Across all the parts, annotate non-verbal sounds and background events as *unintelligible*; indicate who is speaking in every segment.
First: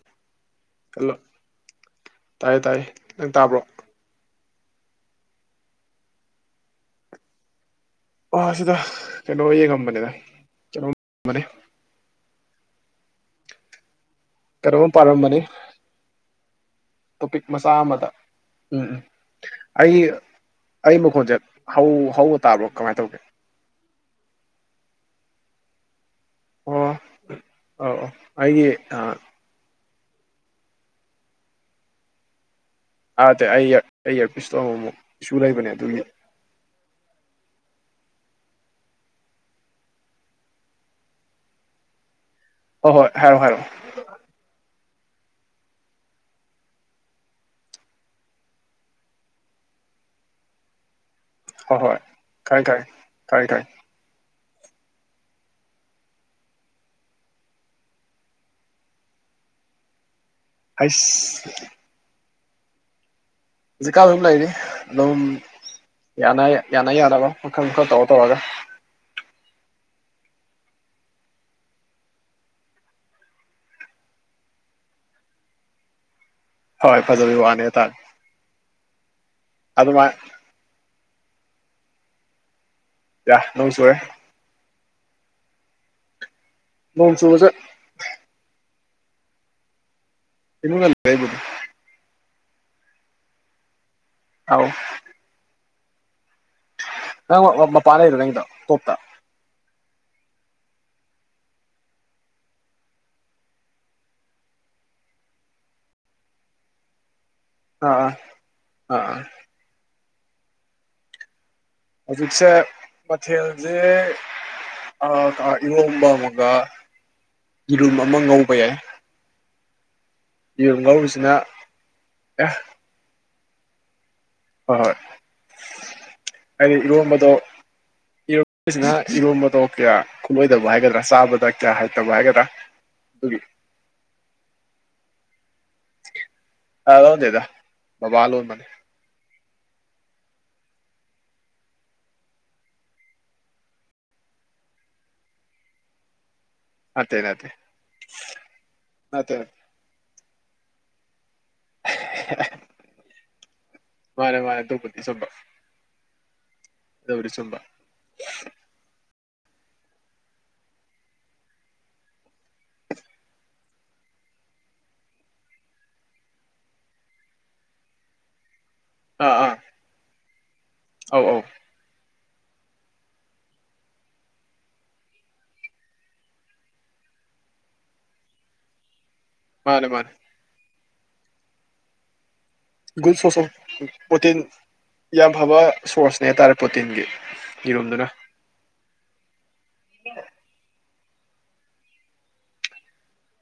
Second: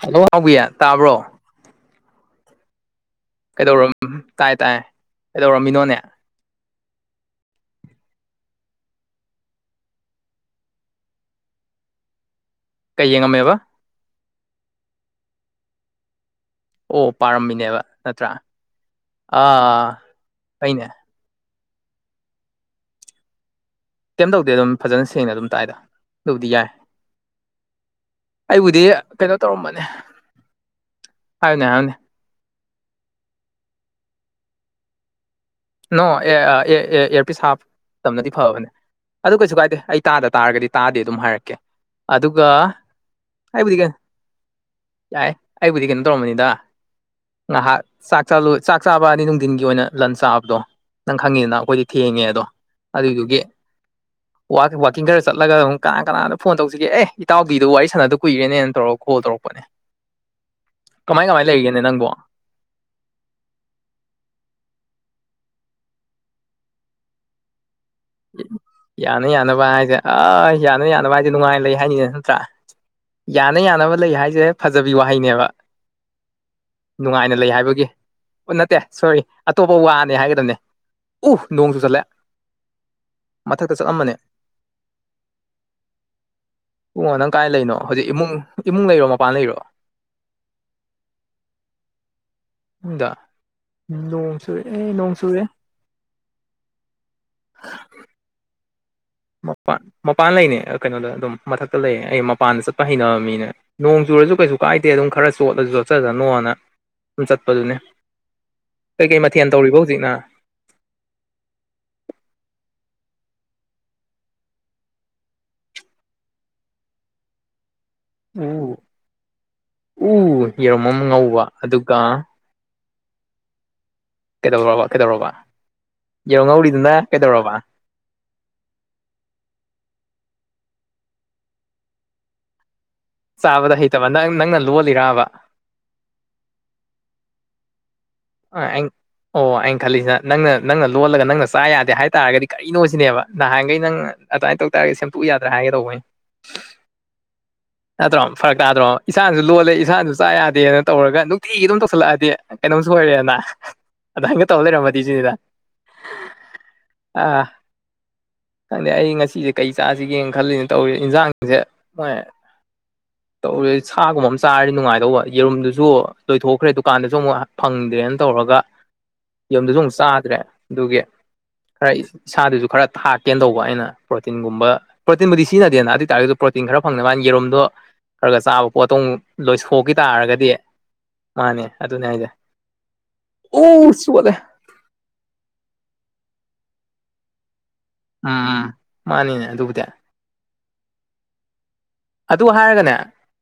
Speaker 1: hello ꯅꯥꯎꯕꯤ ꯇꯥꯕ꯭ꯔꯣ
Speaker 2: hello ꯇꯥꯏꯌꯦ ꯇꯥꯏꯌꯦ ꯅꯪ ꯇꯥꯕ꯭ꯔꯣ
Speaker 1: ꯀꯩꯗꯧꯔ ꯇꯥꯏ ꯇꯥꯏ ꯀꯩꯗꯧꯔꯝꯃꯤꯅꯣꯅꯦ
Speaker 2: ꯑꯥ ꯁꯤꯗ ꯀꯩꯅꯣ ꯌꯦꯉꯝꯕꯅꯦꯗ ꯀꯩꯅꯣꯝ ꯕꯅꯦ
Speaker 1: ꯀꯩ ꯌꯦꯡꯉꯝꯃꯦꯕ
Speaker 2: ꯀꯅꯣꯝ ꯄꯥꯔꯝꯕꯅꯤ
Speaker 1: ꯑꯣ
Speaker 2: ꯇꯣꯄꯤꯛ ꯃꯆꯥ
Speaker 1: ꯄꯥꯔꯝꯃꯤꯅꯦꯕ
Speaker 2: ꯑꯃꯗ
Speaker 1: ꯅꯠꯇ꯭ꯔꯥ
Speaker 2: ꯎꯝ ꯎꯝ
Speaker 1: ꯑꯥ
Speaker 2: ꯑꯩ
Speaker 1: ꯑꯩꯅꯦ
Speaker 2: ꯑꯩ ꯃꯈꯣꯟꯆꯦ ꯍꯧ ꯍꯧꯅ ꯇꯥꯕ꯭ꯔꯣ ꯀꯃꯥꯏ ꯇꯧꯒꯦ
Speaker 1: ꯀꯩꯝ ꯇꯧꯗꯦ ꯑꯗꯨꯝ ꯐꯖꯅ ꯁꯦꯡꯅ ꯑꯗꯨꯝ ꯇꯥꯏꯗ ꯑꯗꯨꯕꯨꯗꯤ ꯌꯥꯏ
Speaker 2: ꯑꯣ ꯑꯧ ꯑꯧ ꯑꯩꯒꯤ
Speaker 1: ꯑꯩꯕꯨꯗꯤ ꯀꯩꯅꯣ ꯇꯧꯔꯝꯕꯅꯦ ꯍꯥꯏꯎꯅꯦ ꯍꯥꯏꯎꯅꯦ
Speaker 2: ꯑ꯭ꯔꯇꯦ ꯑꯩ ꯑꯦꯔ ꯑꯩ ꯑ꯭ꯦꯔꯄꯤꯁꯇꯣ ꯑꯃꯨꯃꯨꯛ
Speaker 1: ꯅꯣ ꯑꯦ ꯑꯥ ꯑꯦ ꯑꯦ ꯏꯌꯔꯄꯤꯁ ꯍꯥꯞ ꯇꯝꯅꯗꯤ ꯐꯕꯅꯦ ꯑꯗꯨ ꯀꯩꯁꯨ ꯀꯥꯏꯗꯦ ꯑꯩ ꯇꯥꯗ ꯇꯥꯔꯒꯗꯤ ꯇꯥꯗꯦ ꯑꯗꯨꯝ ꯍꯥꯏꯔꯛꯀꯦ ꯑꯗꯨ
Speaker 2: ꯍꯣ ꯍꯣꯏ ꯍꯥꯏꯔꯣ ꯍꯥꯏꯔꯣ
Speaker 1: ꯌꯥꯏ ꯑꯩꯕꯨꯗꯤ ꯀꯩꯅꯣ ꯇꯧꯔꯝꯕꯅꯤꯗ ꯉꯍꯥꯛ ꯆꯥꯛ ꯆꯥ ꯂꯣ ꯆꯥꯛ ꯆꯥꯕ ꯑꯗꯤ ꯅꯨꯡꯊꯤꯟꯒꯤ ꯑꯣꯏꯅ ꯂꯟ ꯆꯥꯕ ꯗꯣ ꯅꯪ ꯈꯪꯉꯤꯗꯅ
Speaker 2: ꯍꯣꯏ
Speaker 1: ꯑꯩꯈꯣꯏꯗꯤ
Speaker 2: ꯍꯣꯏ
Speaker 1: ꯊꯦꯡꯉꯦ ꯑꯗꯣ
Speaker 2: ꯈꯪꯉꯦ ꯈꯪꯉꯦ
Speaker 1: ꯑꯗꯨꯏꯗꯨꯒꯤ
Speaker 2: ꯈꯪꯉꯦ ꯈꯪꯉꯦ
Speaker 1: ꯋꯥ ꯋꯥꯀꯤꯡ ꯈꯔ ꯆꯠꯂꯒ ꯑꯗꯨꯝ ꯀꯅꯥ ꯀꯅꯥꯗ ꯐꯣꯟ ꯇꯧꯁꯤꯒꯦ ꯑꯦ ꯏꯇꯥꯎꯕꯤꯗꯣ ꯋꯥꯔꯤ ꯁꯥꯟꯅꯗ ꯀꯨꯏꯔꯦꯅꯦꯅ ꯇꯧꯔꯒ ꯀꯣꯜ ꯇꯧꯔꯛꯄꯅꯦ ꯀꯃꯥꯏ ꯀꯃꯥꯏ
Speaker 2: ꯍꯩꯁ
Speaker 1: ꯂꯩꯔꯤꯒꯦꯅꯦ ꯅꯪꯕꯣ
Speaker 2: ꯍꯧꯖꯤꯛ ꯀꯥꯟ ꯑꯗꯨꯝ ꯂꯩꯔꯤ ꯑꯗꯨꯝ ꯌꯥꯅ ꯌ ꯌꯥꯅ ꯌꯥꯅꯕ ꯃꯈꯜ ꯃꯈꯜ ꯇꯧꯔ ꯇꯧꯔꯒ
Speaker 1: ꯌꯥꯅ ꯌꯥꯅꯕ ꯍꯥꯏꯁꯦ ꯑꯥ ꯌꯥꯅ ꯌꯥꯅꯕ ꯍꯥꯏꯁꯦ ꯅꯨꯡꯉꯥꯏ ꯂꯩ ꯍꯥꯏꯅꯤ ꯀꯩꯅꯣ ꯅꯠꯇ꯭ꯔꯥ ꯌꯥꯅ ꯌꯥꯅꯕ ꯂꯩ ꯍꯥꯏꯁꯦ ꯐꯖꯕꯤ ꯋꯥꯍꯩꯅꯦꯕ
Speaker 2: ꯍꯣꯏ
Speaker 1: ꯅꯨꯡꯉꯥꯏꯅ
Speaker 2: ꯐꯖꯕꯩ
Speaker 1: ꯂꯩ
Speaker 2: ꯋꯥꯅꯤ
Speaker 1: ꯍꯥꯏꯕꯒꯤ
Speaker 2: ꯍꯥꯏꯇꯥꯔꯦ
Speaker 1: ꯑꯣ ꯅꯠꯇꯦ ꯁꯣꯔꯤ ꯑꯇꯣꯞꯄ ꯋꯥꯅꯦ
Speaker 2: ꯑꯗꯨꯃꯥꯏꯅ
Speaker 1: ꯍꯥꯏꯒꯗꯝꯅꯦ ꯎ ꯅꯣꯡ ꯆꯨꯁꯜꯂꯦ
Speaker 2: ꯌꯥ ꯅꯣꯡ
Speaker 1: ꯃꯊꯛꯇ
Speaker 2: ꯆꯨꯔꯦ
Speaker 1: ꯆꯠꯂꯝꯕꯅꯦ ꯄꯨꯡꯉꯣ
Speaker 2: ꯅꯣꯡ
Speaker 1: ꯅꯪ
Speaker 2: ꯆꯨꯕꯁꯦ
Speaker 1: ꯀꯥꯏ ꯂꯩꯅꯣ ꯍꯧꯖꯤꯛ ꯏꯃꯨꯡ ꯏꯃꯨꯡ ꯂꯩꯔꯣ ꯃꯄꯥꯟ ꯂꯩꯔꯣ
Speaker 2: ꯏꯃꯨꯡ ꯂꯩꯌꯦ ꯑꯩꯕꯨꯗꯤ
Speaker 1: ꯏꯃꯨꯡꯗ ꯅꯣꯡ
Speaker 2: ꯑꯧ
Speaker 1: ꯆꯨꯔꯛꯑꯦ ꯅꯣꯡ ꯆꯨꯔꯦ
Speaker 2: ꯅꯪ ꯃꯄꯥꯟ ꯂꯩꯕ꯭ꯔꯣ ꯅꯪꯒꯤꯗꯣ ꯇꯣꯞꯇꯥ
Speaker 1: ꯃꯄꯥꯟ ꯃꯄꯥꯟ ꯂꯩꯅꯦ ꯀꯩꯅꯣꯗ ꯑꯗꯨꯝ ꯃꯊꯛꯇ ꯂꯩꯌꯦ ꯑꯩ ꯃꯄꯥꯟꯗ ꯆꯠꯄ ꯍꯩꯅꯕ ꯃꯤꯅꯦ ꯅꯣꯡꯖꯨ ꯆꯨꯔꯁꯨ ꯀꯩꯁꯨ ꯀꯥꯏꯗꯦ ꯑꯗꯨꯝ ꯈꯔ ꯆꯣꯠꯂꯁꯨ ꯆꯣꯠꯆꯁꯅꯣꯅ ꯁꯨꯝ ꯆꯠꯄꯗꯨꯅꯦ
Speaker 2: ꯑꯥ ꯑꯥ ꯑꯥ ꯑꯥ
Speaker 1: ꯀꯩꯀꯩ ꯃꯊꯦꯜ ꯇꯧꯔꯤꯕꯥ ꯍꯧꯖꯤꯛꯅ
Speaker 2: ꯍꯧꯖꯤꯛꯁꯦ ꯃꯊꯦꯜꯖꯦ ꯑ ꯏꯔꯣꯝꯕ ꯑꯃꯒ ꯌꯦꯔꯨꯝ ꯑꯃ ꯉꯧꯕ
Speaker 1: ꯎ
Speaker 2: ꯌꯥꯏ
Speaker 1: ꯎ ꯌꯦꯔꯨꯝ ꯑꯃ ꯉꯧꯕ ꯑꯗꯨꯒ
Speaker 2: ꯑꯦ
Speaker 1: ꯀꯩꯗꯧꯔꯕꯥ ꯀꯩꯗꯧꯔꯕꯥ
Speaker 2: ꯑꯩ ꯏꯔꯣꯝꯕꯗꯣ *unintelligible* *unintelligible* ꯉꯔꯥꯡ ꯏꯔꯣꯝꯕꯗꯣ ꯀꯌꯥ ꯈꯨꯂꯣꯏꯗꯕ ꯍꯥꯏꯒꯗ꯭ꯔꯥ ꯆꯥꯕꯗ ꯀꯌꯥ ꯍꯩꯇꯕ ꯍꯥꯏꯒꯗ꯭ꯔꯥ ꯑꯗꯨꯒꯤ
Speaker 1: ꯆꯥꯕꯗ ꯍꯩꯇꯕ ꯅꯪ ꯅꯪꯅ ꯂꯣꯜꯂꯤꯔꯥꯕ
Speaker 2: ꯑ ꯂꯣꯟꯗꯦꯗ ꯕꯥꯕꯥꯅ ꯂꯣꯟꯕꯅꯤ
Speaker 1: ꯑꯩ ꯑꯣ ꯑꯩꯅ ꯈꯜꯂꯤꯁꯤꯅ ꯅꯪꯅ ꯅꯪꯅ ꯂꯣꯜꯂꯒ ꯅꯪꯅ ꯆꯥ ꯌꯥꯗꯦ ꯍꯥꯏꯇꯥꯥꯔꯒꯗꯤ ꯀꯔꯤꯅꯣ ꯁꯤꯅꯦꯕ ꯅꯍꯥꯟꯈꯩ ꯅꯪꯅ ꯑꯗꯨꯃꯥꯏꯅ ꯇꯧ ꯇꯥꯔꯗꯤ ꯁꯦꯝꯗꯣꯛꯎ ꯌꯥꯗ꯭ꯔꯥ ꯍꯥꯏꯒꯦ ꯇꯧꯕ ꯑꯩꯅ
Speaker 2: ꯅꯠꯇꯦ ꯅꯠꯇꯦ
Speaker 1: ꯅꯠꯇ꯭ꯔꯣ ꯐꯔꯛ ꯇꯥꯗ꯭ꯔꯣ
Speaker 2: ꯅꯠꯇꯦ
Speaker 1: ꯏꯁꯥꯅꯁꯨ ꯂꯣꯜꯂꯦ ꯏꯁꯥꯅꯁꯨ ꯆꯥ ꯌꯥꯗꯦꯅ ꯇꯧꯔꯒ ꯅꯨꯡꯇꯤꯒꯤ ꯑꯗꯨꯝ ꯇꯧꯁꯜꯂꯛꯑꯗꯤ ꯀꯩꯅꯣꯝ ꯂꯣꯏꯔꯦꯅ
Speaker 2: ꯃꯥꯅꯦ
Speaker 1: ꯑꯗꯥꯏꯅꯒ
Speaker 2: ꯃꯥꯅꯦ
Speaker 1: ꯇꯩ
Speaker 2: ꯑꯗꯨꯕꯨꯗꯤ
Speaker 1: ꯂꯩꯔꯝꯃꯗꯤ
Speaker 2: ꯆꯨꯝꯕ
Speaker 1: ꯁꯤꯅꯤꯗ
Speaker 2: ꯑꯗꯨꯕꯨꯗꯤ
Speaker 1: ꯑꯥ
Speaker 2: ꯆꯨꯝꯕ
Speaker 1: ꯈꯪꯗꯦ ꯑꯩ ꯉꯁꯤꯁꯦ ꯀꯩ ꯆꯥꯁꯤꯒꯦꯅ ꯈꯜꯂꯤꯅꯦ ꯇꯧꯔꯤꯁꯦ ꯏꯟꯁꯥꯡꯁꯦ ꯍꯣꯏ ꯇꯧꯔꯤꯁꯦ ꯁꯥꯒꯨꯝꯕ ꯑꯃ ꯆꯥꯔꯗꯤ ꯅꯨꯡꯉꯥꯏꯗꯧꯕ ꯌꯦꯔꯨꯝꯗꯨꯁꯨ ꯂꯣꯏꯊꯣꯛꯈ꯭ꯔꯦ ꯗꯨꯀꯥꯟꯗꯁꯨ ꯑꯃꯨꯛ ꯐꯪꯗ꯭ꯔꯦꯅ ꯇꯧꯔꯒ
Speaker 2: ꯑꯥ ꯑꯥ
Speaker 1: ꯌꯦꯔꯨꯝꯗꯨꯁꯨ ꯑꯃꯨꯛ ꯆꯥꯗ꯭ꯔꯦ ꯑꯗꯨꯒꯤ
Speaker 2: ꯑꯧ ꯑꯧ
Speaker 1: ꯍꯥꯏꯔꯛꯏꯁꯦ ꯏꯁꯥꯗꯨꯁꯨ ꯈꯔ ꯊꯥꯛꯀꯦꯅ ꯇꯧꯕ ꯑꯩꯅ ꯄ꯭ꯔꯣꯇꯤꯟꯒꯨꯝꯕ ꯄ꯭ꯔꯣꯇꯤꯟꯕꯨꯗꯤ ꯁꯤꯖꯤꯟꯅꯗꯦꯅ ꯑꯗꯨ ꯑꯣꯏꯇꯥꯔꯒꯁꯨ ꯄ꯭ꯔꯣꯇꯤꯟ ꯈꯔ ꯐꯪꯅꯕ ꯃꯤ ꯌꯦꯔꯨꯝꯗꯣ ꯈꯔ ꯈꯔꯒ ꯆꯥꯕ ꯄꯣꯠꯇꯣ ꯑꯃꯨꯛ
Speaker 2: ꯃꯥꯅꯦ
Speaker 1: ꯂꯣꯏꯊꯣꯛꯈꯤ
Speaker 2: ꯃꯥꯅꯦ
Speaker 1: ꯇꯥꯔꯒꯗꯤ ꯃꯥꯅꯦ ꯑꯗꯨꯅꯦ ꯍꯥꯏꯁꯦ
Speaker 2: ꯒꯨꯗ
Speaker 1: ꯑꯣ
Speaker 2: ꯁꯣꯔꯁꯦꯁ
Speaker 1: ꯆꯣꯠꯂꯦ
Speaker 2: ꯄ꯭ꯔꯣꯇꯤꯟ ꯌꯥꯝ ꯐꯕ ꯁꯣꯔꯁꯅꯦ ꯍꯥꯏꯇꯥꯔꯦ ꯄ꯭ꯔꯣꯇꯤꯟꯒꯤ ꯌꯦꯔꯨꯝꯗꯨꯅ
Speaker 1: ꯑꯥ ꯃꯥꯅꯤꯅꯦ ꯑꯗꯨꯕꯨꯗꯤ ꯑꯗꯨ ꯍꯥꯏꯔꯒꯅꯦ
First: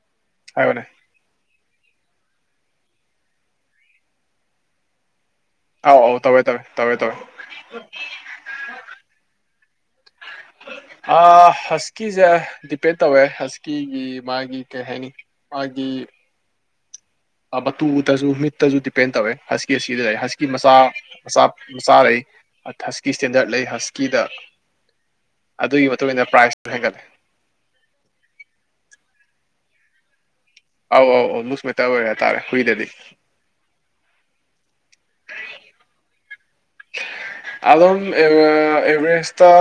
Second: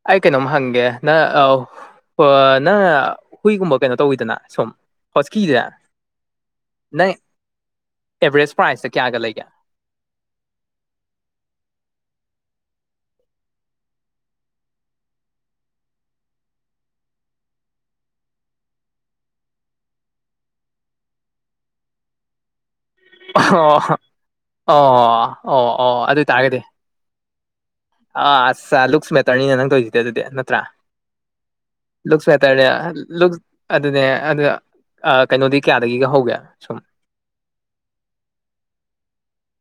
Speaker 1: ꯑꯩ ꯀꯩꯅꯣꯝ
Speaker 2: ꯍꯥꯏꯌꯣꯅꯦ
Speaker 1: ꯍꯪꯒꯦ ꯅꯪ ꯑꯧ ꯑꯣ ꯅꯪ ꯍꯨꯏꯒꯨꯝꯕ ꯀꯩꯅꯣ ꯇꯧꯋꯤꯗꯅ ꯁꯨꯝ ꯍꯣꯁꯀꯤꯁꯦ
Speaker 2: ꯑꯥꯎ ꯑꯥꯎ ꯇꯧꯋꯦ ꯇꯧꯋꯦ ꯇꯧꯋꯦ
Speaker 1: ꯅꯪ
Speaker 2: ꯇꯧꯋꯦ
Speaker 1: ꯑꯦꯚꯔꯦꯖ ꯄ꯭ꯔꯥꯏꯖꯇ ꯀꯌꯥꯒ ꯂꯩꯒꯦ
Speaker 2: ꯑ ꯍꯁꯀꯤ ꯖꯦ ꯗꯤꯞ ꯄ꯭ꯔꯤꯠ ꯇꯧꯋꯦ ꯍꯁꯀꯤꯒꯤ ꯃꯥꯒꯤ ꯀꯩ ꯍꯥꯏꯅꯤ ꯃꯥꯒꯤ ꯑ ꯃꯇꯨꯗꯁꯨ ꯃꯤꯠꯇꯁꯨ ꯗꯤꯄꯦꯟ ꯇꯧꯋꯦ ꯍꯁꯀꯤ ꯑꯁꯤꯗ ꯂꯩ ꯍꯁꯀꯤ ꯃꯆꯥ ꯃꯆꯥ ꯃꯆꯥ ꯂꯩ ꯊꯁꯀꯤ ꯁ꯭ꯇꯦꯟꯗꯔꯠ ꯂꯩ
Speaker 1: ꯑꯣ
Speaker 2: ꯍꯁꯀꯤꯗ
Speaker 1: ꯑꯣ ꯑꯣ
Speaker 2: ꯑꯗꯨꯒꯤ
Speaker 1: ꯑꯣ
Speaker 2: ꯃꯇꯨꯡ
Speaker 1: ꯑꯗꯨ
Speaker 2: ꯏꯟꯅ
Speaker 1: ꯇꯥꯔꯒꯗꯤ
Speaker 2: ꯄ꯭ꯔꯥꯏꯖꯁꯨ ꯍꯦꯟꯒꯠꯂꯦ
Speaker 1: ꯑ ꯁ ꯂꯨꯛꯁ ꯃꯦꯠ ꯌꯥꯔꯅꯤꯅꯦ ꯅꯪ ꯇꯧꯁꯤꯗꯤ ꯑꯗꯨꯗꯤ ꯅꯠꯇ꯭ꯔꯥ
Speaker 2: ꯑꯧ ꯑꯧ ꯑꯧ ꯂꯨꯖ ꯃꯦꯇꯔ ꯑꯣꯏꯔꯦ ꯍꯥꯏꯇꯥꯔꯦ
Speaker 1: ꯂꯨꯛꯁꯁ꯭ꯋꯦꯇꯔꯅꯦꯕ
Speaker 2: ꯍꯨꯏꯗꯗꯤ
Speaker 1: ꯂꯨꯛꯁ ꯑꯗꯨꯅꯦꯕ ꯅꯪ ꯑꯗꯨ ꯑꯥ ꯀꯩꯅꯣꯗꯤ ꯀꯌꯥꯗꯒꯤꯒ ꯍꯧꯒꯦ ꯁꯨꯝ
Speaker 2: ꯑꯥ ꯑꯦꯕꯔꯦꯁꯇꯥ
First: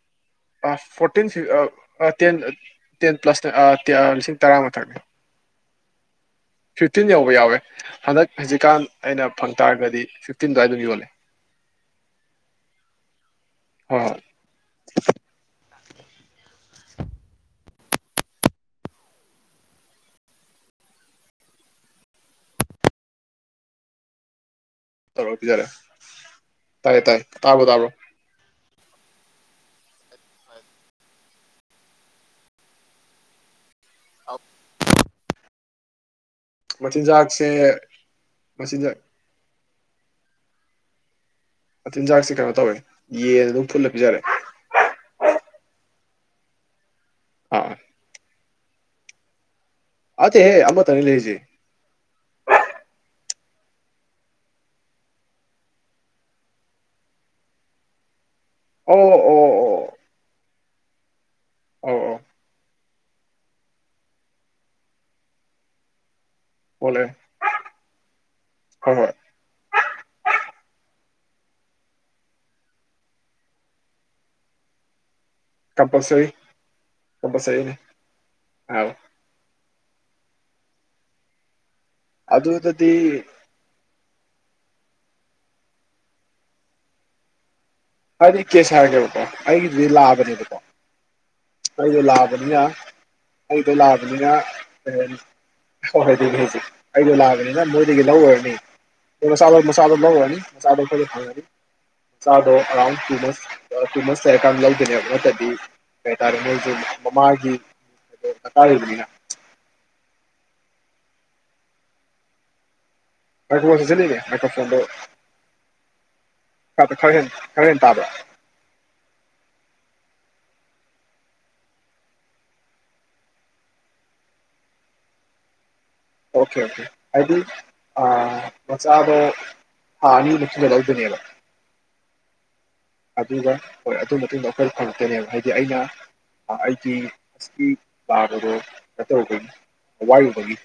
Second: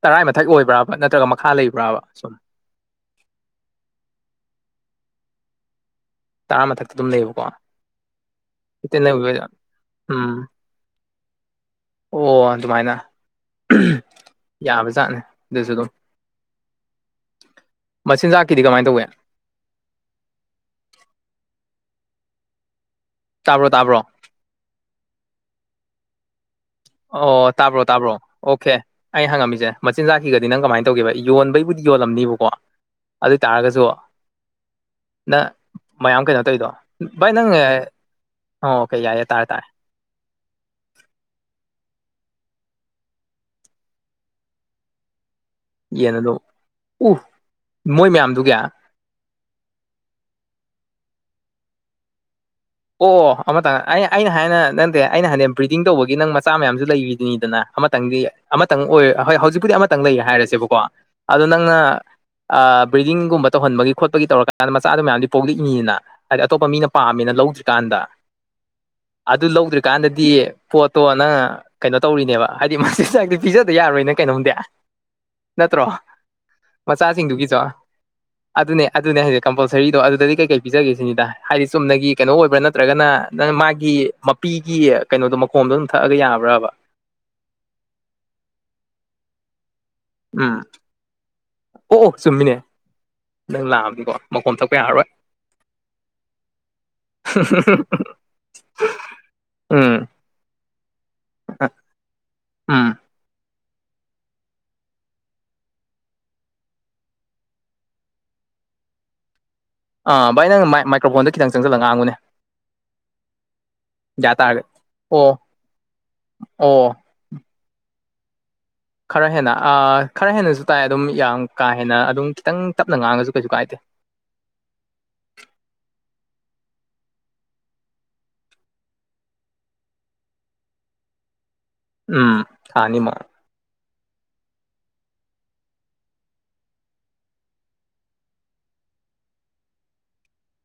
Speaker 1: ꯇꯔꯥꯏ ꯃꯊꯛ
Speaker 2: ꯑꯁ
Speaker 1: ꯑꯣꯏꯕ꯭ꯔꯕ ꯅꯠꯇ꯭ꯔꯒ
Speaker 2: ꯐꯣꯔꯇꯤꯟ ꯁꯤꯛ
Speaker 1: ꯃꯈꯥ ꯂꯩꯕ꯭ꯔꯕ
Speaker 2: ꯑꯛ
Speaker 1: ꯁꯨꯝ
Speaker 2: ꯇꯦꯟ ꯇꯦꯟ ꯄ꯭ꯂꯁꯅꯦ ꯑꯥ ꯑꯥ ꯂꯤꯁꯤꯡ ꯇꯔꯥ ꯃꯊꯛ
Speaker 1: ꯇꯔꯥ ꯃꯊꯛꯇ ꯑꯗꯨꯝ
Speaker 2: ꯐꯤꯐꯇꯤꯟ ꯌꯧꯕ
Speaker 1: ꯂꯩꯌꯦꯕꯀꯣ
Speaker 2: ꯌꯥꯎꯋꯦ ꯍꯟꯗꯛ ꯍꯧꯖꯤꯛꯀꯥꯟ
Speaker 1: ꯐꯤꯞꯇꯤꯟ
Speaker 2: ꯑꯩꯅ
Speaker 1: ꯂꯩꯕ
Speaker 2: ꯐꯪꯇꯥꯔꯒꯗꯤ
Speaker 1: ꯎꯝ
Speaker 2: ꯐꯤꯐꯇꯤꯟꯗꯨꯋꯥꯏꯗ ꯑꯗꯨꯝ ꯌꯣꯜꯂꯦ
Speaker 1: ꯑꯣ ꯑꯗꯨꯃꯥꯏꯅ
Speaker 2: ꯍꯣꯏ ꯍꯣꯏ
Speaker 1: ꯌꯥꯕꯖꯥꯠꯅꯦ ꯑꯗꯨꯁꯨ ꯑꯗꯨꯝ ꯃꯆꯤꯟꯖꯥꯛꯀꯤꯗꯤ ꯀꯃꯥꯏ ꯇꯧꯋꯤ *inaudible* ꯇꯥꯕ꯭ꯔꯣ ꯇꯥꯕ꯭ꯔꯣ
Speaker 2: ꯇꯨꯔꯛꯇ꯭ꯔꯤꯖꯥꯠꯔꯥ
Speaker 1: ꯑꯣ ꯇꯥꯕ꯭ꯔꯣ ꯇꯥꯕ꯭ꯔꯣ ꯑꯣꯀꯦ ꯑꯩꯅ ꯍꯪꯉꯝꯃꯤꯁꯦ ꯃꯆꯤꯟꯖꯥꯛꯀꯤꯒꯗꯤ ꯅꯪ ꯀꯃꯥꯏꯅ ꯇꯧꯒꯦ ꯌꯣꯟꯕꯩꯕꯨꯗꯤ ꯌꯣꯜꯂꯝꯅꯤꯕꯀꯣ ꯑꯗꯨꯏ ꯇꯥꯔꯒꯁꯨꯨ
Speaker 2: ꯑ *unintelligible*
Speaker 1: ꯅꯪ ꯃꯌꯥꯝ ꯀꯩꯅꯣ ꯇꯧꯔꯤꯗꯣ ꯚꯥꯏ
Speaker 2: ꯃꯆꯤꯟꯖꯥꯛꯁꯦ
Speaker 1: ꯅꯪ ꯑꯣ
Speaker 2: ꯃꯆꯤꯟꯖꯥꯛ
Speaker 1: ꯀꯩ ꯌꯥꯔꯦ ꯌꯥꯔꯦ ꯇꯥꯔꯦ ꯇꯥꯔꯦ
Speaker 2: ꯃꯆꯤꯟꯖꯥꯛꯁꯦ ꯀꯩꯅꯣ ꯇꯧꯋꯦ ꯌꯦꯟ ꯑꯗꯨꯝ ꯐꯨꯠꯂ ꯄꯤꯖꯔꯦ
Speaker 1: ꯌꯦꯟꯗꯣ ꯎꯍ
Speaker 2: ꯑꯥ
Speaker 1: ꯃꯣꯏ ꯃꯌꯥꯝꯗꯨꯒꯤ
Speaker 2: ꯅꯠꯇꯦꯍꯦ ꯑꯃꯇꯪꯅꯤ ꯂꯩꯔꯤꯁꯦ
Speaker 1: ꯑꯣ ꯑꯃꯇꯪ ꯑ ꯑꯩꯅ ꯍꯥꯏꯅ ꯅꯪꯗꯦ ꯑꯩꯅ ꯍꯟꯗꯡ ꯕ꯭ꯔꯤꯗꯤꯡ ꯇꯧꯕꯒꯤ ꯅꯪ ꯃꯆꯥ ꯃꯌꯥꯝꯁꯨ ꯂꯩꯔꯤꯗꯨꯅꯤꯗꯅ ꯑꯃꯇꯪꯗꯤ ꯑꯃꯇꯪ
Speaker 2: ꯑꯣ
Speaker 1: ꯑꯣꯏ ꯍꯣꯏ
Speaker 2: ꯑꯣ ꯑꯣ
Speaker 1: ꯍꯧꯖꯤꯛꯄꯨꯗꯤ ꯑꯃꯇꯪ
Speaker 2: ꯑꯣ
Speaker 1: ꯂꯩ ꯍꯥꯏꯔꯁꯦꯕꯀꯣ ꯑꯗꯣ ꯅꯪꯅ
Speaker 2: ꯑꯣ
Speaker 1: ꯑꯥ ꯕ꯭ꯔꯤꯗꯤꯡꯒꯨꯝꯕ ꯇꯧꯍꯟꯕꯒꯤ ꯈꯣꯠꯄꯒꯤ ꯇꯧꯔꯀꯥꯟꯗ ꯃꯆꯥꯗꯨꯣ ꯃꯌꯥꯝꯗꯤ ꯄꯣꯛꯂꯛꯏꯅꯤꯗꯅ ꯍꯥꯏꯗꯤ ꯑꯇꯣꯞꯄ ꯃꯤꯅ
Speaker 2: ꯑꯣꯜꯂꯛꯑꯦ
Speaker 1: ꯄꯥꯝꯃꯤꯅ ꯂꯧꯗ꯭ꯔꯤꯀꯥꯟꯗ
Speaker 2: ꯍꯣꯏ ꯍꯣꯏ
Speaker 1: ꯑꯗꯨ ꯂꯧꯗ꯭ꯔꯤ ꯀꯥꯟꯗꯗꯤ ꯄꯣꯠꯇꯣ ꯅꯪ ꯀꯩꯅꯣ ꯇꯧꯔꯤꯅꯦꯕ ꯍꯥꯏꯗꯤ ꯃꯥ ꯆꯤꯟꯖꯥꯛꯇꯤ ꯄꯤꯖꯗ ꯌꯥꯔꯣꯏꯅ ꯅꯪ ꯀꯩꯅꯣꯝꯗꯤ ꯅꯠꯇ꯭ꯔꯣ
Speaker 2: ꯀꯝꯄꯜꯁꯔꯤ
Speaker 1: ꯃꯆꯥꯁꯤꯡꯗꯨꯒꯤꯁꯨ
Speaker 2: ꯀꯝꯄꯜꯁꯔꯤꯅꯦ
Speaker 1: ꯑꯗꯨꯅꯦ
Speaker 2: ꯍꯥꯏꯕ
Speaker 1: ꯑꯗꯨꯅꯦ ꯍꯥꯏꯖꯦ ꯀꯝꯄꯜꯁꯔꯤꯗꯣ ꯑꯗꯨꯗꯗꯤ ꯀꯩꯀꯩ ꯄꯤꯖꯒꯦ ꯁꯤꯅꯤꯗ ꯍꯥꯏꯗꯤ ꯆꯨꯝꯅꯒꯤ ꯀꯩꯅꯣ ꯑꯣꯏꯕ꯭ꯔꯥ
Speaker 2: ꯑꯗꯨꯗꯗꯤ
Speaker 1: ꯅꯠꯇ꯭ꯔꯒꯅ ꯅꯪ ꯃꯥꯒꯤ ꯃꯄꯤ ꯒꯤ ꯀꯩꯅꯣꯗꯣ ꯃꯈꯣꯝꯗꯣ ꯑꯗꯨꯝ ꯊꯛꯑꯒ ꯌꯥꯕ꯭ꯔꯕ
Speaker 2: ꯍꯥꯏꯗꯤ ꯀꯦꯁꯔ *unintelligible* ꯑꯩꯒꯤꯗꯨꯗꯤ ꯂꯥꯛꯑꯕꯅꯦꯕꯀꯣ
Speaker 1: ꯎꯝ ꯑꯣ
Speaker 2: ꯑꯩꯗꯣ
Speaker 1: ꯑꯣ ꯆꯨꯝꯃꯤꯅꯦ
Speaker 2: ꯂꯥꯕꯅꯤꯅ
Speaker 1: ꯅꯪ
Speaker 2: ꯑꯩꯗꯣ
Speaker 1: ꯂꯥꯛꯑꯕꯗꯤꯀꯣ
Speaker 2: ꯂꯥꯕꯅꯤꯅ
Speaker 1: ꯃꯈꯣꯝ ꯊꯛꯄ
Speaker 2: ꯀꯔꯤ
Speaker 1: ꯌꯥꯔꯔꯣꯏ
Speaker 2: ꯍꯥꯏꯅꯤ ꯍꯣꯏ ꯑꯗꯨꯅꯦ ꯍꯧꯖꯤꯛ ꯑꯩꯗꯣ ꯂꯥꯛꯑꯕꯅꯤꯅ ꯅꯣꯏꯗꯒꯤ ꯂꯧꯔꯨꯔꯅꯤ ꯑꯣꯛ ꯃꯆꯥꯗꯣ ꯃꯆꯥꯗꯣ
Speaker 1: ꯎꯝ
Speaker 2: ꯂꯧꯔꯨꯔꯅꯤ ꯃꯆꯥꯗꯣ ꯑꯩꯈꯣꯅ ꯐꯪꯂꯅꯤ ꯃꯆꯥꯗꯣ
Speaker 1: ꯎꯝ
Speaker 2: around two months two months ꯂꯩꯔꯀꯥꯟ ꯂꯧꯗꯣꯏꯅꯦꯕ ꯅꯠꯇꯗꯤ ꯀꯩ ꯍꯥꯏꯇꯥꯔꯦ ꯃꯣꯏꯁꯨ ꯃꯃꯥꯒꯤ ꯗꯔꯀꯥꯔꯂꯩꯕꯅꯤꯅ
Speaker 1: ꯑꯥ ꯚꯥꯏ ꯅꯪ ꯃꯥꯏꯀ꯭ꯔꯣꯐꯣꯟꯗ ꯈꯤꯇꯪ ꯆꯪꯁꯤꯜꯂꯒ ꯉꯥꯡꯉꯨꯅꯦ
Speaker 2: ꯃꯥꯀꯐꯣꯟ ꯁꯤ ꯂꯩꯔꯦ
Speaker 1: ꯌꯥ ꯇꯥꯔꯒꯗꯤ
Speaker 2: ꯃꯥꯏꯀꯐꯣꯟꯗꯣ
Speaker 1: ꯑꯣ ꯑꯣ
Speaker 2: *unintelligible* ꯈꯥꯔ ꯍꯦꯟꯅ ꯇꯥꯕ꯭ꯔ
Speaker 1: ꯈꯔ ꯍꯦꯟꯅ ꯑꯥ ꯈꯔ ꯍꯦꯟꯅꯁꯨ ꯇꯥꯏ ꯑꯗꯨꯝ ꯌꯥꯝ ꯀꯥ ꯍꯦꯟꯅ ꯑꯗꯨꯝ ꯈꯤꯇꯪ ꯇꯞꯅ ꯉꯥꯡꯉꯁꯨ ꯀꯩꯁꯨ ꯀꯥꯏꯗꯦ *inaudible*
Speaker 2: ꯑꯣꯀꯦ ꯑꯣꯀꯦ ꯍꯥꯏꯗꯤ ꯑ ꯃꯆꯥꯗꯣ ꯊꯥ ꯑꯅꯤꯃꯨꯛ ꯂꯩꯔ ꯂꯧꯗꯧꯅꯦꯕ
Speaker 1: ꯎꯝ ꯊꯥ ꯑꯅꯤꯃꯨꯛ
Speaker 2: ꯑꯗꯨꯒ ꯍꯣꯏ ꯑꯗꯨ ꯃꯇꯨꯡꯗ ꯑꯩꯈꯣꯏ ꯐꯉꯛꯇꯅꯦꯕ ꯍꯥꯏꯗꯤ ꯑꯩꯅ ꯑꯩꯒꯤ ꯑꯁꯤꯒꯤ ꯄꯥꯕꯗꯣ ꯀꯩꯅꯣ ꯇꯧꯔꯨꯕꯒꯤ ꯑꯋꯥꯏꯔꯨꯕꯒꯤ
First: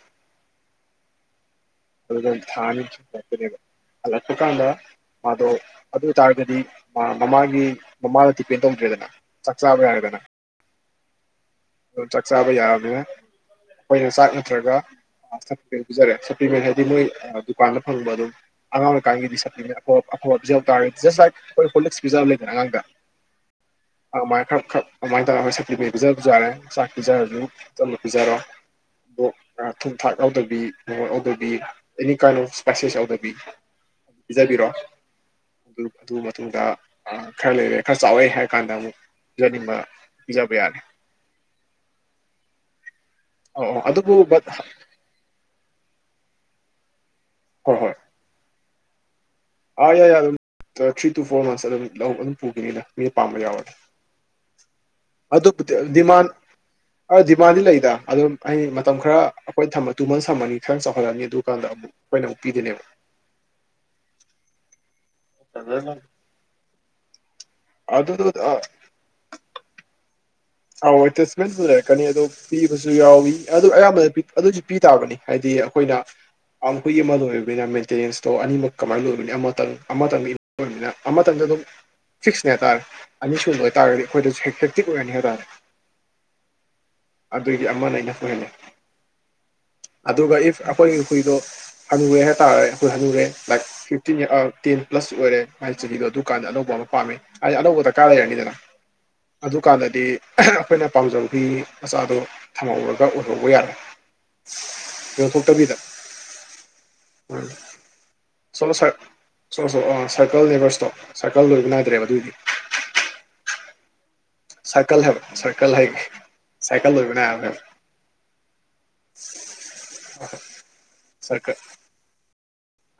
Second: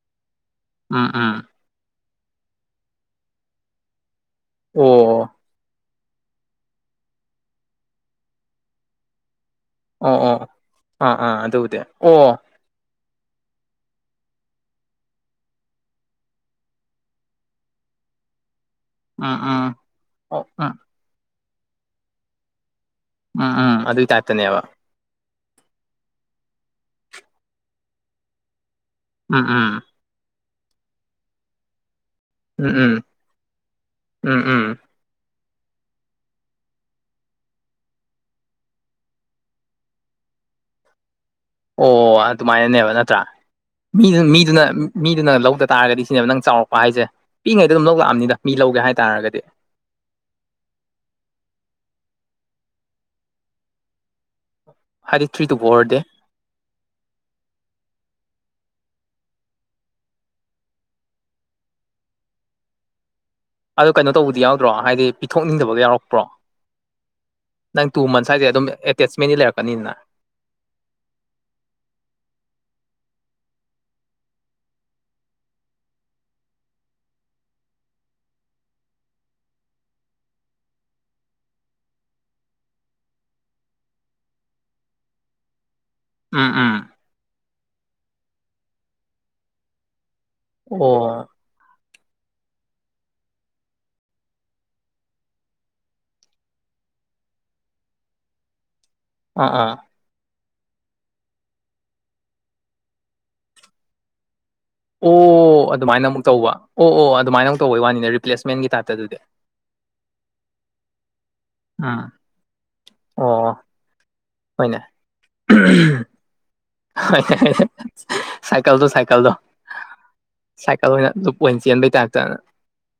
Speaker 1: ꯑꯝ ꯎꯝ
Speaker 2: ꯊꯥ ꯑꯅꯤ ꯍꯜꯂꯛꯄꯅꯦꯕ ꯍꯜꯂꯛꯄꯀꯥꯟꯗ
Speaker 1: ꯑꯣ
Speaker 2: ꯃꯥꯗꯣ ꯑꯗꯨ ꯑꯣꯏꯇꯥꯔꯒꯗꯤ ꯃꯃꯥꯒꯤ ꯃꯃꯥꯗ ꯗꯤꯄꯦꯟ ꯇꯧꯗ꯭ꯔꯦꯗꯅ ꯆꯥꯛ ꯆꯥꯕ
Speaker 1: ꯑꯣ
Speaker 2: ꯌꯥꯔꯦꯗꯅ
Speaker 1: ꯑꯣ ꯑꯥ ꯑꯥ ꯑꯗꯨꯕꯨꯗꯤ
Speaker 2: ꯑꯗꯨ
Speaker 1: ꯑꯣ
Speaker 2: ꯆꯥꯛ ꯆꯥꯕ ꯌꯥꯅꯤꯅ ꯑꯩꯈꯣꯏꯅ ꯆꯥꯛ ꯅꯠꯇ꯭ꯔꯒ ꯁꯦꯟ ꯄꯤꯖꯔꯦ ꯁꯄ꯭ꯂꯤꯃꯦꯟ ꯍꯥꯏꯗꯤ ꯃꯣꯏ ꯗꯨꯀꯥꯟꯗ ꯐꯪꯕ ꯑꯗꯨꯝ
Speaker 1: ꯎꯝ
Speaker 2: ꯑꯉꯥꯡꯑꯣꯏꯔꯤꯀꯥꯟꯒꯤꯗꯤ
Speaker 1: ꯎꯝ
Speaker 2: ꯁꯞꯄꯔꯤꯃꯦꯟ ꯑ ꯑꯐꯕ
Speaker 1: ꯑꯣ
Speaker 2: ꯄꯤꯖ ꯍꯧ
Speaker 1: ꯎꯝ
Speaker 2: ꯇꯥꯔꯗꯤ ꯖꯁ ꯂꯥꯏꯛ ꯑꯩꯈꯣꯏ ꯍꯣꯂꯤꯇꯤꯛꯁ ꯄꯤꯖꯕ ꯂꯩꯗꯅ ꯑꯉꯥꯡꯗ
Speaker 1: ꯎꯝ ꯎꯝ ꯑꯗꯨꯏ
Speaker 2: ꯑꯥꯏ ꯃꯥꯏ
Speaker 1: ꯇꯥꯏꯞꯇꯅꯦꯕ
Speaker 2: ꯈꯥꯔ ꯇꯥ ꯁꯦꯄ꯭ꯂꯤꯃꯦꯟ ꯄꯤꯖꯕꯁꯨ ꯌꯥꯔꯦ ꯆꯥꯛ ꯄꯤꯖꯔꯁꯨ ꯆꯠꯂ ꯄꯤꯖꯔꯣ ꯑꯣꯛ
Speaker 1: ꯎꯝ
Speaker 2: ꯑ
Speaker 1: ꯎꯝ
Speaker 2: ꯊꯨꯝ ꯊꯥꯛ ꯌꯥꯎꯗꯕꯤ ꯃꯣꯔꯣꯛ ꯌꯥꯎꯗꯕꯤ ꯑꯦꯅꯤ ꯀꯥꯏꯟ ꯑꯣꯐ ꯏꯁꯄꯥꯏꯁꯤꯁ
Speaker 1: ꯎꯝ
Speaker 2: ꯌꯥꯎꯗꯕꯤ
Speaker 1: ꯎꯝ ꯎꯝ
Speaker 2: ꯄꯤꯖꯕꯤꯔꯣ
Speaker 1: ꯎꯝ
Speaker 2: ꯑꯗꯨ ꯃꯇꯨꯡꯗ ꯈꯔ ꯂꯩꯔꯦ ꯈꯔ ꯆꯥꯎꯋꯦ ꯍꯥꯏꯔ ꯀꯥꯟꯗ ꯑꯃꯨꯛ ꯄꯤꯖꯅꯤꯡꯕ ꯄꯤꯖꯕ ꯌꯥꯔꯦ
Speaker 1: ꯑꯣ ꯑꯗꯨꯃꯥꯏꯅꯅꯦꯕ ꯅꯠꯇ꯭ꯔꯥ
Speaker 2: ꯑꯧ ꯑꯧ
Speaker 1: ꯃꯤꯗꯨ
Speaker 2: ꯑꯗꯨꯕꯨ ꯕꯠ
Speaker 1: ꯃꯤꯗꯨꯅ ꯃꯤꯗꯨꯅ ꯂꯧꯗ ꯇꯥꯔꯒꯗꯤ ꯁꯤꯅꯦꯕ ꯅꯪ ꯆꯥꯎꯔꯛꯄ ꯍꯥꯏꯁꯦ ꯄꯤꯏꯉꯩꯗ
Speaker 2: ꯍꯣꯏ
Speaker 1: ꯑꯗꯨꯝ
Speaker 2: ꯍꯣꯏ
Speaker 1: ꯂꯧ ꯂꯥꯛꯑꯅꯤꯅ ꯃꯤ ꯂꯧꯒꯦ ꯍꯥꯏꯇꯥꯥꯔꯒꯗꯤ
Speaker 2: ꯑꯥ ꯌꯥꯏ ꯌꯥꯔ ꯑꯗꯨꯝ ꯊ꯭ꯔꯤ ꯇꯨ ꯐꯣꯔ ꯃꯟꯁ ꯑꯗꯨꯝ ꯂꯧ ꯑꯗꯨꯝ ꯄꯨꯈꯤꯅꯤꯅ ꯃꯤꯅ ꯄꯥꯝꯕ ꯌꯥꯎꯔꯗꯤ
Speaker 1: ꯍꯥꯏꯗꯤ ꯊ꯭ꯔꯤ ꯇꯨ
Speaker 2: ꯑꯗꯨꯕꯨ
Speaker 1: ꯐꯣꯔꯗꯤ
Speaker 2: ꯗꯤꯃꯥꯟ ꯗꯤꯃꯥꯟꯗꯤ ꯂꯩꯗ ꯑꯗꯨꯝ ꯑꯩ ꯃꯇꯝ ꯈꯔ ꯑꯩꯈꯣꯏ ꯊꯃ ꯇꯨ ꯃꯟꯁ ꯊꯝꯃꯅꯤ ꯈꯔ ꯆꯥꯎꯍꯜꯂꯅꯤ ꯑꯗꯨꯀꯥꯟꯗ ꯑꯃꯨꯛ ꯑꯩꯈꯣꯏꯅ ꯑꯃꯨꯛ ꯄꯤꯗꯣꯏꯅꯦꯕ
Speaker 1: ꯑꯗꯨ ꯀꯩꯅꯣ ꯇꯧꯕꯗꯤ ꯌꯥꯎꯗ꯭ꯔꯣ ꯍꯥꯏꯗꯤ ꯄꯤꯊꯣꯛꯅꯤꯡꯗꯕꯒ ꯌꯥꯎꯔꯛꯄ꯭ꯔꯣ ꯅꯪ ꯇꯨ ꯃꯟꯁ
Speaker 2: ꯑꯗꯨꯗꯣ
Speaker 1: ꯍꯥꯏꯖꯦ ꯑꯗꯨꯝ ꯑꯦꯇꯦꯁꯃꯦꯟꯗꯤ ꯂꯩꯔꯛꯀꯅꯤꯗꯅ
Speaker 2: ꯑꯧ ꯑꯦꯇꯁꯃꯦꯟꯖꯨ ꯂꯩꯔꯛꯀꯅꯤ ꯑꯗꯣ ꯄꯤꯕꯖꯨ ꯌꯥꯎꯋꯤ ꯑꯗꯨ ꯑꯌꯥꯝꯕꯅ ꯑꯗꯨꯖꯨ ꯄꯤ ꯇꯥꯕꯅꯤ ꯍꯥꯏꯗꯤ ꯗꯤ ꯑꯈꯣꯏꯅ ꯑꯝ ꯍꯨꯏ ꯑꯃ ꯂꯣꯏꯔꯕꯅꯤꯅ ꯃꯦꯟꯇꯦꯅꯦꯟꯁꯇꯣ ꯑꯅꯤꯃꯛ ꯀꯃꯥꯏꯅ ꯂꯣꯏꯕꯅꯤ ꯑꯃꯇꯪ ꯑꯃꯇꯪꯅ ꯑꯃꯇꯪ ꯑꯗꯨꯝ ꯐꯤꯛꯁꯅꯦ ꯍꯥꯏꯇꯥꯔꯦ ꯑꯅꯤꯁꯨꯕ ꯑꯣꯏꯇꯔꯒꯗꯤ ꯑꯈꯣꯏꯗꯁꯨ ꯑꯦꯐꯦꯛꯇꯤꯞ ꯑꯣꯏꯔꯅꯤ ꯍꯥꯏꯇꯥꯔꯦ
Speaker 1: ꯎꯝ ꯎꯝ
Speaker 2: ꯑꯗꯨꯒꯤ ꯑꯃꯅ ꯏꯅꯞ ꯑꯣꯏꯍꯜꯂꯦ ꯑꯗꯨꯒ ꯏꯐ
Speaker 1: ꯑꯣ
Speaker 2: ꯑꯈꯣꯏꯒꯤ ꯍꯨꯏꯗꯣ ꯍꯜꯅꯨꯔꯦ ꯍꯥꯏꯇꯔꯦ ꯑꯈꯣꯏ ꯍꯟꯅꯨꯔꯦ ꯂꯥꯏꯛ ꯐꯤꯐꯇꯤꯟ ꯑꯥ ꯇꯦꯟ ꯄ꯭ꯂꯁ ꯑꯣꯏꯔꯦ ꯃꯥꯏ ꯆꯍꯤꯗꯣ ꯑꯗꯨ ꯀꯥꯟꯗ ꯑꯅꯧꯕ ꯄꯝꯃꯦ ꯍꯥꯏꯗꯤ ꯑꯅꯧꯕꯗ ꯗ꯭ꯔꯀꯥꯔ ꯂꯩꯔꯅꯤꯗꯅ
Speaker 1: ꯑꯥ
Speaker 2: ꯑꯗꯨ
Speaker 1: ꯑꯥ
Speaker 2: ꯀꯥꯟꯗꯗꯤ ꯑꯈꯣꯏꯅ ꯄꯥꯝꯖꯕ ꯍꯨꯏ ꯃꯆꯥꯗꯣ ꯊꯝꯍꯧꯔꯒ ꯑꯣꯏꯍꯧꯕ ꯌꯥꯔꯦ
Speaker 1: ꯑꯣ
Speaker 2: ꯌꯣꯟꯊꯣꯛꯇꯕꯤꯗ
Speaker 1: ꯑꯗꯨꯃꯥꯏꯅ ꯑꯃꯨꯛ ꯇꯧꯕ ꯑꯣ ꯑꯣ ꯑꯗꯨꯃꯥꯏꯅ ꯑꯃꯨꯛ ꯇꯧꯕꯩ ꯋꯥꯅꯤꯅꯦ ꯔꯤꯄ꯭ꯂꯦꯁꯃꯦꯟꯒꯤ
Speaker 2: ꯁꯣꯂꯣ
Speaker 1: ꯇꯥꯏꯞꯇ ꯑꯗꯨꯗꯤ
Speaker 2: ꯁꯥꯔꯀꯜ ꯂꯣꯏꯕ ꯅꯥꯏꯗ꯭ꯔꯦꯕ
Speaker 1: ꯎꯝ
Speaker 2: ꯑꯗꯨꯏꯗꯤ
Speaker 1: ꯑꯣ ꯍꯣꯏꯅꯦ
Speaker 2: ꯁꯔꯀꯜ ꯍꯥꯏꯕ ꯁꯔꯀꯜ
Speaker 1: ꯍꯣꯏꯅꯦ
Speaker 2: ꯍꯥꯏꯒꯦ
Speaker 1: *unintelligible* ꯁꯥꯏꯀꯜꯗꯣ ꯁꯥꯏꯀꯜꯗꯣ ꯁꯥꯏꯀꯜ ꯑꯣꯏꯅ ꯂꯨꯞ ꯑꯣꯏꯅ ꯆꯦꯟꯕꯩ ꯇꯥꯏꯞꯇ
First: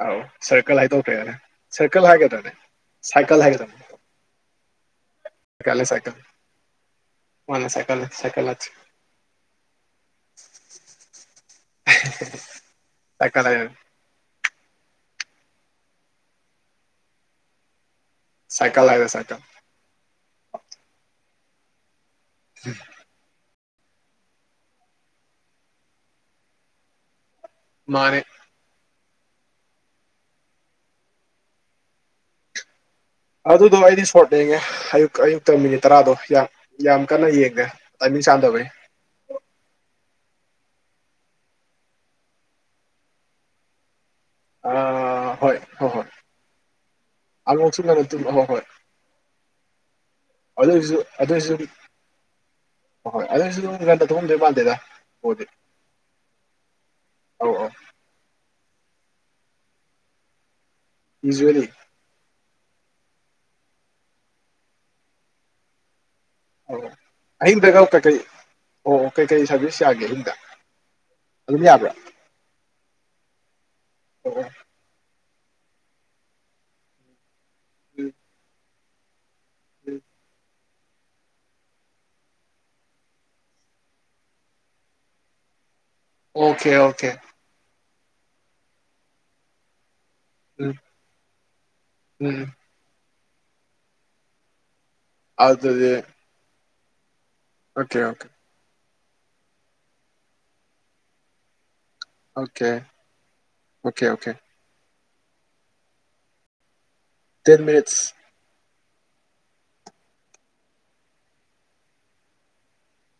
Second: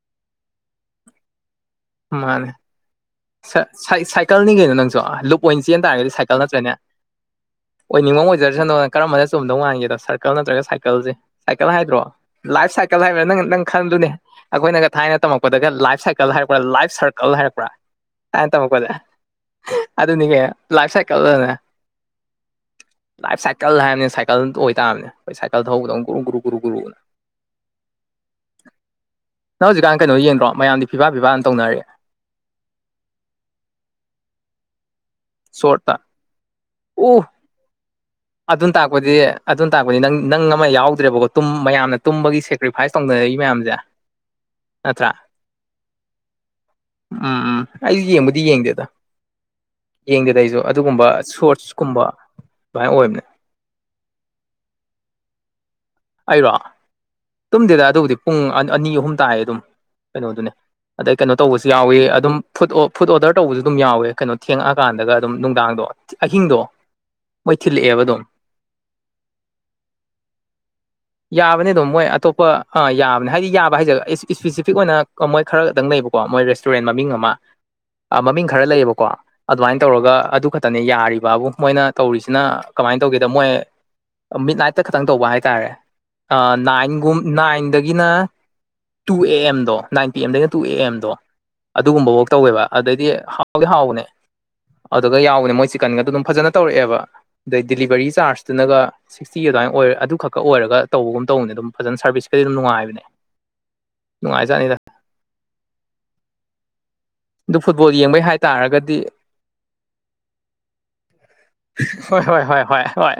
Speaker 2: ꯑꯥꯎ ꯁꯔꯀꯜ ꯍꯥꯏꯗꯣꯛꯈ꯭ꯔꯦꯅꯦ ꯁꯔꯀꯜ ꯍꯥꯏꯒꯗ꯭ꯔꯅꯦ
Speaker 1: ꯁꯥꯏ ꯁꯥꯏ ꯁꯥꯏꯀꯜ ꯅꯤ ꯀꯩꯅꯣ ꯅꯪꯁꯨ ꯂꯨꯞ ꯑꯣꯏꯅ ꯆꯦꯟ ꯇꯥꯔꯒꯗꯤ ꯁꯥꯏꯀꯜ ꯅꯠꯇ꯭ꯔꯅꯦ
Speaker 2: ꯃꯥꯅꯦ ꯁꯥꯏꯀꯜꯅꯦ
Speaker 1: ꯑꯣꯏꯅꯤꯡꯕꯃ
Speaker 2: ꯁꯥꯏꯀꯜ ꯅꯠꯇꯦ
Speaker 1: ꯑꯣꯏꯖꯔꯁꯅꯨ ꯀꯔꯝꯕꯅ ꯆꯨꯝꯕꯗꯧ ꯃꯥꯟꯒꯦꯗꯣ ꯁꯔꯀꯜ ꯅꯠꯇ꯭ꯔꯒ ꯁꯥꯏꯀꯜꯖꯦ ꯁꯥꯏꯀꯜ ꯍꯥꯏꯗ꯭ꯔꯣ ꯂꯥꯏꯐ ꯁꯥꯏꯀꯜ ꯍꯥꯏꯕ꯭ꯔ ꯅꯪ ꯅꯪ ꯈꯜꯂꯨꯅꯦ ꯑꯈꯣꯏꯅꯒ ꯊꯥꯏꯅ ꯇꯝꯃꯛꯄꯗꯒ ꯂꯥꯏꯐ ꯁꯥꯏꯀꯜ ꯍꯥꯏꯔꯛꯄ꯭ꯔꯥ ꯂꯥꯏꯐ ꯁꯔꯀꯜ ꯍꯥꯏꯔꯛꯄ꯭ꯔ ꯊꯥꯏꯅ
Speaker 2: ꯁꯥꯏꯀꯜ
Speaker 1: ꯇꯃꯛꯄꯗ
Speaker 2: ꯍꯥꯏꯌꯣ ꯁꯥꯏꯀꯜ
Speaker 1: ꯑꯗꯨꯅꯤꯀꯩꯅꯣ ꯂꯥꯏꯐ ꯁꯥꯏꯀꯜꯑꯅ ꯂꯥꯏꯐ ꯁꯥꯏ ꯀꯜ ꯍꯥꯏꯕꯅꯤꯅ ꯁꯥꯏꯀꯜ ꯑꯣꯏꯇꯝꯅꯦ ꯈꯣꯏ ꯁꯥꯏꯀꯜ ꯊꯧꯕꯗꯧꯅ ꯒꯨꯔꯨ ꯒꯨꯔꯨ ꯒꯨꯔꯨ
Speaker 2: ꯃꯥꯅꯤ
Speaker 1: ꯅꯪ ꯍꯧꯖꯤꯛꯀꯥꯟ ꯀꯦꯅꯣ ꯌꯦꯡꯗ꯭ꯔꯣ ꯃꯌꯥꯝꯗꯤ ꯐꯤꯐꯥ ꯐꯤꯐꯥꯅ ꯇꯧꯅꯔꯤ
Speaker 2: ꯑꯗꯨꯗꯣ ꯑꯩꯗꯤ ꯁꯄꯣꯔꯠ ꯌꯦꯡꯉꯦ ꯑꯌꯨꯛ ꯑꯌꯨꯛꯇ ꯃꯤꯅꯤꯠ
Speaker 1: ꯁꯣꯔꯠꯇ
Speaker 2: ꯇꯔꯥꯗꯣ ꯌꯥꯝ ꯌꯥꯝ
Speaker 1: ꯑꯣ
Speaker 2: ꯀꯟꯅ ꯌꯦꯡꯗꯦ ꯇꯥꯏꯃꯤꯡ ꯆꯥꯟꯗꯕꯩ
Speaker 1: ꯑꯗꯨꯅ ꯇꯥꯛꯄꯗꯤ ꯑꯗꯨꯅ ꯇꯥꯛꯄꯗꯤ ꯅꯪ ꯅꯪ ꯑꯃ ꯌꯥꯎꯗ꯭ꯔꯦꯕꯀꯣ ꯇꯨꯝ ꯃꯌꯥꯝꯅ ꯇꯨꯝꯕꯒꯤ ꯁꯦꯀ꯭ꯔꯤꯐꯥꯏꯁ ꯇꯧꯅꯔꯛꯏ ꯃꯌꯥꯝꯖꯦ
Speaker 2: ꯑꯥ ꯍꯣꯏ ꯍꯣꯏ ꯍꯣꯏ
Speaker 1: ꯎꯝ ꯎꯝ
Speaker 2: ꯑꯃꯨꯛꯁꯨ
Speaker 1: ꯑꯩꯖꯨ
Speaker 2: ꯉꯟꯅ ꯇꯨꯝ ꯍꯣꯏ
Speaker 1: ꯌꯦꯡꯕꯨꯗꯤ
Speaker 2: ꯍꯣꯏ
Speaker 1: ꯌꯦꯡꯗꯦꯗ ꯌꯦꯡꯗꯦꯗ ꯑꯩꯖꯨ
Speaker 2: ꯑꯗꯨꯏꯁꯨ
Speaker 1: ꯑꯗꯨꯒꯨꯝꯕ ꯁꯣꯔꯠꯁꯀꯨꯝꯕ ꯑꯗꯨꯃꯥꯏꯅ ꯑꯣ
Speaker 2: ꯍꯣꯏ ꯍꯣꯏ ꯑꯗꯣꯏꯖꯨ ꯉꯥꯟꯅ ꯇꯨꯝꯃꯝꯗꯣꯏ ꯃꯥꯟꯗꯦꯗ ꯄꯣꯗꯤ
Speaker 1: ꯑꯩꯔꯣ ꯇꯨꯝꯗꯦꯗ ꯑꯗꯨꯕꯨꯗꯤ ꯄꯨꯡ ꯑꯅꯤ ꯑꯍꯨꯝ ꯇꯥꯏ ꯑꯗꯨꯝ ꯀꯩꯅꯣꯗꯨꯅꯦ ꯑꯗꯩ ꯀꯩꯅꯣ ꯇꯧꯕꯁꯨ
Speaker 2: ꯌꯨꯖ꯭ꯋꯦꯜꯂꯤ
Speaker 1: ꯌꯥꯎꯋꯤ ꯑꯗꯨꯝ ꯐꯨꯠ ꯐꯨꯠ ꯑꯣꯗꯔ ꯇꯧꯕꯖꯨ ꯑꯗꯨꯝ ꯌꯥꯎꯋꯦ ꯀꯩꯅꯣ ꯊꯦꯡꯉꯛꯑꯀꯥꯟꯗꯒ ꯑꯗꯨꯝ ꯅꯨꯡꯗꯥꯡꯗꯣ ꯑꯍꯤꯡꯗꯣ
Speaker 2: ꯑꯣ
Speaker 1: ꯃꯣꯏ
Speaker 2: ꯑꯍꯤꯡꯗꯒ
Speaker 1: ꯊꯤꯜꯂꯛꯑꯦꯕ
Speaker 2: ꯀꯩꯀꯩ
Speaker 1: ꯑꯗꯨꯝ
Speaker 2: ꯑꯣ ꯀꯩꯀꯩ ꯁꯥꯔꯚꯤꯁ ꯌꯥꯒꯦ ꯑꯍꯤꯡꯗ
Speaker 1: ꯌꯥꯕꯅꯦ ꯑꯗꯨꯝ ꯃꯣꯏ ꯑꯇꯣꯞꯄ ꯑꯥ ꯌꯥꯕꯅꯦ ꯍꯥꯏꯗꯤ ꯌꯥꯕ ꯍꯥꯏꯖꯦ
Speaker 2: ꯑꯣ ꯑꯣ
Speaker 1: ꯏꯁꯄꯦꯁꯤꯐꯤꯛ ꯑꯣꯏꯅ ꯀꯃꯣꯏ ꯈꯔꯗꯪ ꯂꯩꯕꯀꯣ ꯃꯣꯏ ꯔꯦꯁꯇꯨꯔꯦꯟ ꯃꯃꯤꯡ ꯑꯃ
Speaker 2: ꯎꯝ
Speaker 1: ꯃꯃꯤꯡ ꯈꯔ ꯂꯩꯌꯦꯕꯀꯣ ꯑꯗꯨꯃꯥꯏꯅ
Speaker 2: ꯎꯝ
Speaker 1: ꯇꯧꯔꯒ ꯑꯗꯨ ꯈꯥ ꯇꯅꯦ ꯌꯥꯔꯤꯕꯕꯨ ꯃꯣꯏꯅ ꯇꯧꯔꯤꯁꯤꯅ ꯀꯃꯥꯏꯅ ꯇꯧꯒꯦꯗ ꯃꯣꯏ ꯃꯤꯠ ꯅꯥꯏꯠꯇ ꯈꯇꯪ ꯇꯧꯕ ꯍꯥꯏ ꯍꯥꯏꯇꯔꯦ
Speaker 2: ꯑꯣꯀꯦ ꯑꯣꯀꯦ
Speaker 1: ꯅꯥꯏꯟꯒꯨꯝ ꯅꯥꯏꯟꯗꯒꯤꯅ ꯇꯨ ꯑꯦ ꯑꯦꯝꯗꯣ ꯅꯥꯏꯟ ꯄꯤ ꯑꯦꯝꯗꯒꯤꯅ ꯇꯨ ꯄꯤ
Speaker 2: ꯎꯝ
Speaker 1: ꯑꯦꯝꯗꯣ ꯑꯗꯨꯒꯨꯝꯕ ꯕꯛ
Speaker 2: ꯎꯝ
Speaker 1: ꯇꯧꯋꯦꯕ ꯑꯗꯩꯗꯤ ꯍꯥꯎꯗꯤ ꯍꯥꯎꯕꯅꯦ ꯑꯗꯨꯒ ꯌꯥꯎꯕꯅꯦ ꯃꯣꯏ
Speaker 2: ꯑꯗꯨꯗꯤ
Speaker 1: ꯆꯤꯛꯀꯟꯒꯗꯨ ꯑꯗꯨꯝ ꯐꯖꯅ ꯇꯧꯔꯛꯑꯦꯕ ꯑꯗꯩ
Speaker 2: ꯑꯣꯀꯦ
Speaker 1: ꯗꯤꯂꯤꯚꯔꯤ
Speaker 2: ꯑꯣꯀꯦ
Speaker 1: ꯆꯥꯔꯖꯇꯨꯅꯒ ꯁꯤꯛꯁꯇꯤ ꯑꯗꯨꯃꯥꯏꯅ ꯑꯣꯏꯔ ꯑꯗꯨꯈꯛ ꯑꯣꯏꯔꯒ ꯇꯧꯕꯒꯨꯝ ꯇꯧꯅꯤ ꯑꯗꯨꯝ ꯐꯖꯅ ꯁꯥꯔꯚꯤꯁꯀꯗꯤ ꯑꯗꯨꯝ
Speaker 2: ꯑꯣꯀꯦ
Speaker 1: ꯅꯨꯡꯉꯥꯏꯕꯅꯦ-
Speaker 2: ꯑꯣꯀꯦ ꯑꯣꯀꯦ
Speaker 1: ꯅꯨꯡꯉꯥꯏꯖꯥꯠꯅꯤꯗ ꯑꯗꯨ
Speaker 2: ꯇꯦꯟ
Speaker 1: ꯐꯨꯠꯕꯣꯜ
Speaker 2: ꯃꯤꯅꯤꯠꯁ
Speaker 1: ꯌꯦꯡꯕꯩ ꯍꯥꯏ-ꯇꯥꯔꯒꯗꯤ ꯍꯣꯏ ꯍꯣꯏ ꯍꯣꯢ ꯍꯣꯢ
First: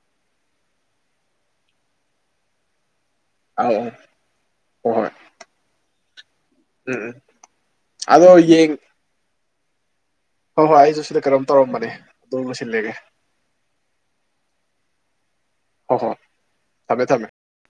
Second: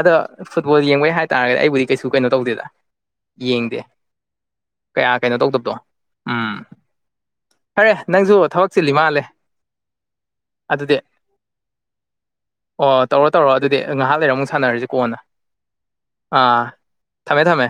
Speaker 1: ꯑꯗꯣ ꯐꯨꯠꯕꯣꯜ ꯌꯦꯡꯕꯩ ꯍꯥꯏꯇꯥꯥꯔꯒꯗꯤ ꯑꯩꯕꯨꯗꯤ ꯀꯩꯁꯨ ꯀꯩꯅꯣ ꯇꯧꯗꯦꯗ ꯌꯦꯡꯗꯦ
Speaker 2: ꯑꯧ
Speaker 1: ꯀꯌꯥ ꯀꯩꯅꯣ- ꯇꯧꯗꯕꯗꯣ ꯎꯝ
Speaker 2: ꯎꯪ ꯎꯪ
Speaker 1: ꯐꯔꯦ ꯅꯪꯖꯨ ꯊꯕꯛ ꯆꯤꯜꯂꯤ ꯃꯥꯜꯂꯦ INAUDIBLE
Speaker 2: ꯍꯣꯏ ꯍꯣꯏ
Speaker 1: ꯑꯗꯨꯗꯤ
Speaker 2: ꯑꯩꯁꯨ ꯁꯤꯗ ꯀꯩꯅꯣꯝ ꯇꯧꯔꯝꯕꯅꯦ ꯑꯗꯨ ꯂꯣꯏꯁꯤꯜꯂꯒꯦ
Speaker 1: ꯑꯣ ꯇꯧꯔꯣ ꯇꯧꯔꯣ ꯑꯗꯨꯗꯤ ꯉꯥꯏꯍꯥꯛ ꯂꯩꯔ ꯑꯃꯨꯛ ꯁꯥꯟꯅꯔꯖ ꯀꯣꯟꯅ
Speaker 2: ꯍꯣꯏ ꯍꯣꯏ
Speaker 1: ꯑꯥ
Speaker 2: ꯊꯝꯃꯦ ꯊꯝꯃꯦ
Speaker 1: ꯊꯝꯃꯦꯊꯝꯃꯦ